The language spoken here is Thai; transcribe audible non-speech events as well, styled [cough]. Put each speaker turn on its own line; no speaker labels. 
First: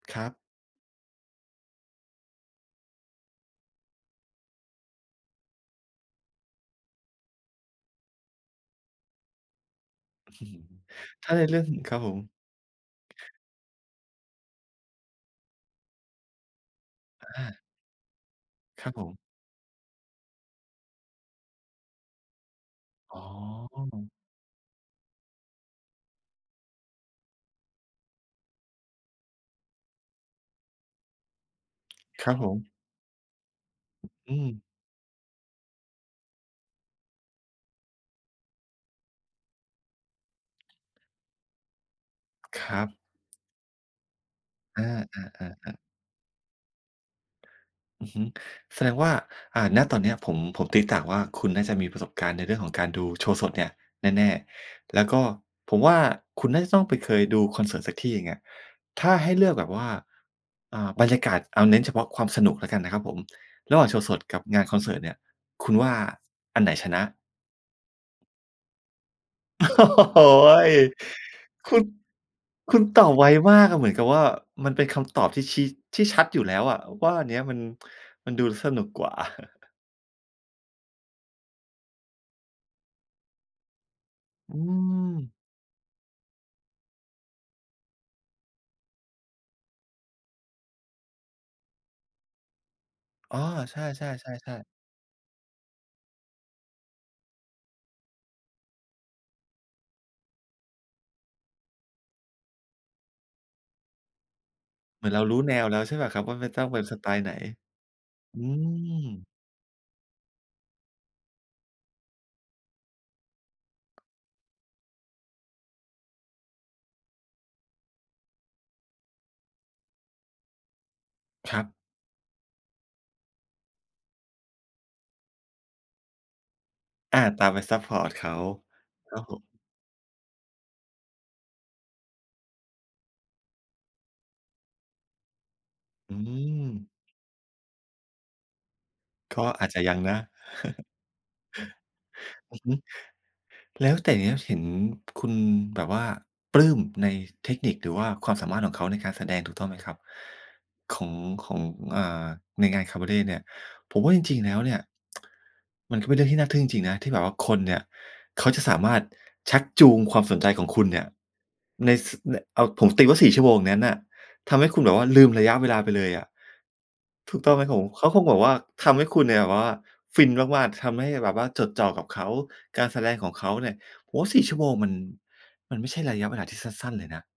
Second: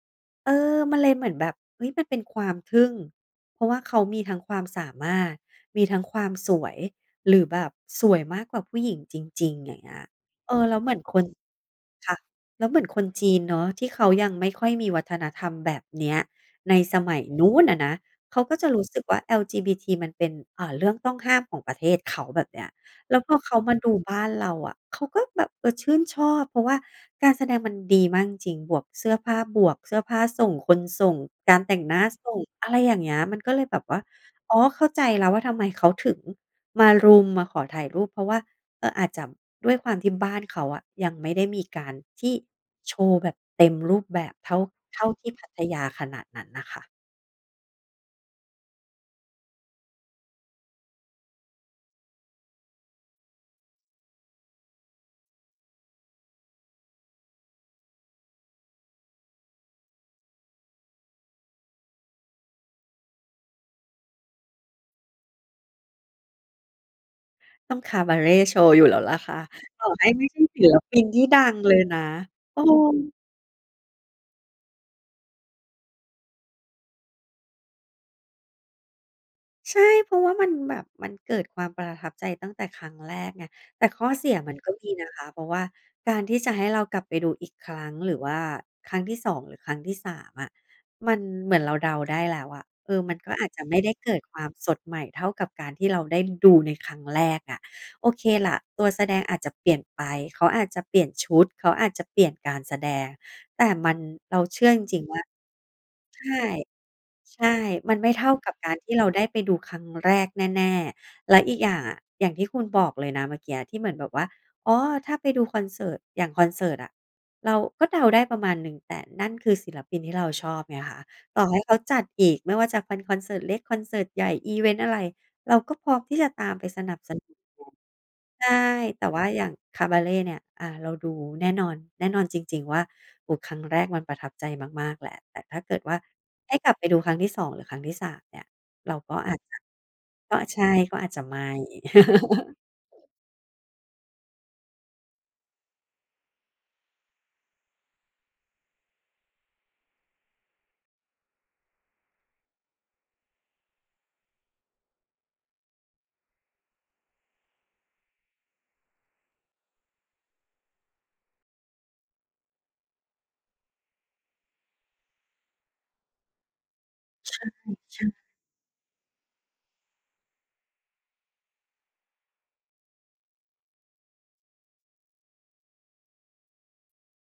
ครับ
เออ มันเลยเหมือนแบบ เฮ้ย มันเป็นความทึ่ง เพราะว่าเขามีทั้งความสามารถ มีทั้งความสวย หรือแบบสวยมากกว่าผู้หญิงจริง ๆ อย่างเงี้ย เออ แล้วเ
[chuckles]
หมือนคน
ถ้าในเรื่อง ครับผ
ค่ะ
ม
แล้วเหมือนคนจีนเนาะ ที่เขายังไม่ค่อยมีวัฒนธรรมแบบเนี้ยในสมัย
อ
นู้
า
นอะนะ เขาก็จะร
ค
ู้
รับ
สึ
ผ
ก
ม
ว่า LGBT มันเป็น เอ่อ เรื่องต้องห้ามของประเทศเขาแบบเนี้ย แล
อ
้
๋
วพอเขามาดู
อ
บ้านเราอะ เขาก็แบบ เออ ชื่นชอบ เพราะว่าการแสดงมันดีมากจริง ๆ บวกเสื้อผ้า บวกเสื้อผ้าส่ง คนส่ง การแต่งหน้า
ค
ส
รั
่
บ
ง
ผม
อะไรอย่างเงี้ย มันก็เลยแบบว่า
อื
อ๋อ
ม
เข้าใจแล้วว่าทำไมเขาถึงมารุม มาขอถ่ายรูป เพราะว่า เออ อาจจะด้วยความที่บ้านเขาอะยังไม่ได้มีการที่
ครั
โ
บ
ชว์แบบเต็มรูปแบบเท่า
อา
เท่าที่พัท
ๆ ๆ ๆ
ยาขนาดนั้นน่ะค่ะ
อือฮึ แสดงว่า อ่า ณ ตอนเนี้ยผม ผมตี๊ต่างว่า คุณน่าจะมีประสบการณ์ในเรื่องของการดูโชว์สดเนี่ยแน่ ๆ แล้วก็ผมว่าคุณน่าจะต้องไปเคยดูคอนเสิร์ตสักที่หนึ่งอะ ถ้าให้เลือกแบบว่า อ่า บรรยากาศ เอาเน้นเฉพาะความสนุกแล้วกันนะครับผม ระหว่างโชว์สดกับงานคอนเสิร์ตเนี่ย คุณว่าอันไหนชนะ?
ต้องคาบาเรต์โชว์อยู่แล้วล่ะคะ
โอ้
ต่อให้
โฮ
ไม่ใช่ศิลปินที่ดัง
ค
เล
ุ
ย
ณ
นะ เอ
คุณตอ
อ
บไวมากอะ เหมือนกับว่ามันเป็นคำตอบที่ชี้ ที่ชัดอยู่แล้วอะว่าอันเนี้ยมัน มันดูสนุกกว่า [chuckles]
ใช่ เพราะว่ามันแบบมันเกิดความประทับใจตั้งแต่ครั้งแรกไง แต่ข้อเสียม
อ
ั
ื
นก็มีนะคะ
ม
เพราะว่าการที่จะให้เรากลับไปดูอีกครั้ง หรือว่าครั้งที่ 2 หรือครั้งที่ 3 อะ มันเหมือนเราเดาได้แล้วอะ เออ มันก็
อ๋อ
อาจจะไ
ใ
ม่
ช่
ได้เกิดความ
ๆ ๆ ๆ
สดใหม่เท่ากับการที่เราได้ดูในครั้งแรกอะ โอเคล่ะ ตัวแสดงอาจจะเปลี่ยนไป เขาอาจจะเปลี่ยนชุด เขาอาจจะเปลี่ยนการแสดง แต่มัน เราเชื่อจริง
เหมือ
ๆ
น
ว
เ
่
ร
า
ารู้แนวแล้วใช่เปล่าค
ใ
ร
ช
ับ ว่า
่
มันต้องเป็นสไตล์ไหน?
ใช่ มันไม่เท่า
อื
กับการท
ม
ี่เราได้ไปดูครั้งแรกแน่ ๆ แล้วอีกอย่างอะ อย่างที่คุณบอกเลยนะเมื่อกี้ที่เหมือนแบบว่า อ๋อ ถ้าไปดูคอนเสิร์ต อย่างคอนเสิร์ตอะเราก็เดาได้ประมาณหนึ่ง แต่นั่นคือศิลปินที่เราชอบไงค่ะ ต่อ
ค
ให
ร
้
ั
เข
บ
าจัดอีกไม่ว่าจะคอน คอนเสิร์ตเล็ก คอนเสิร์ตใหญ่ อิเวนต์อะไร เราก็พร้อมที่จะตามไปสนับส
อา
นุน
ตามไปซ
[unintelligible]
ัปพอร์ตเขา
ใช่ แต่
คร
ว
ั
่
บ
า
ผ
อย
ม
่างคาบาเรต์เนี่ย อา เราดูแน่นอน แน่นอนจริง ๆ ว่า โอ้ ครั้งแรกมันประทับใจมาก ๆ แหละ แต่ถ้าเกิดว่า
อื
ให้กลับไป
ม
ดูครั้งที่ 2 หรือครั้งที่ 3 เนี่ย เราก็อา
ก
จ
็
จะ
อาจจะยังนะ
ก็ ใช่
[chuckles]
ก็อาจจะไม่
อ
[chuckles]
ือฮึ แล้วแต่อย่างเงี้ย เห็นคุณแบบว่าปลื้มในเทคนิค หรือว่าความสามารถของเขาในการแสดง ถูกต้องไหมครับ ของ ของ อ่า ในงานคาบาเรต์เนี่ย ผมว่าจริง ๆ แล้วเนี่ย [tsk] มันก็เป็นเรื่องที่น่าทึ่งจริง ๆ นะที่แบบว่าคนเนี่ย เขาจะสามารถชักจูงความสนใจของคุณเนี่ย ใน ส ใน เอาผมตีว่า 4 ชั่วโมงนั้นน่ะ ทำให้คุณแบบว่าลืมระยะเวลาไปเลยอะ
ใ
ถ
ช
ูกต้องไหมครับผม? เข
่
า
ๆ
คงแบบว่าทำให้คุณเนี่ยแบบว่าฟินมาก ๆ ทำให้แบบว่าจดจ่อกับเขา การแสดงของเขาเนี่ย โอ้โฮ 4 ชั่วโมงมัน มันไม่ใช่ระยะเวลาที่สั้น ๆ เลยนะ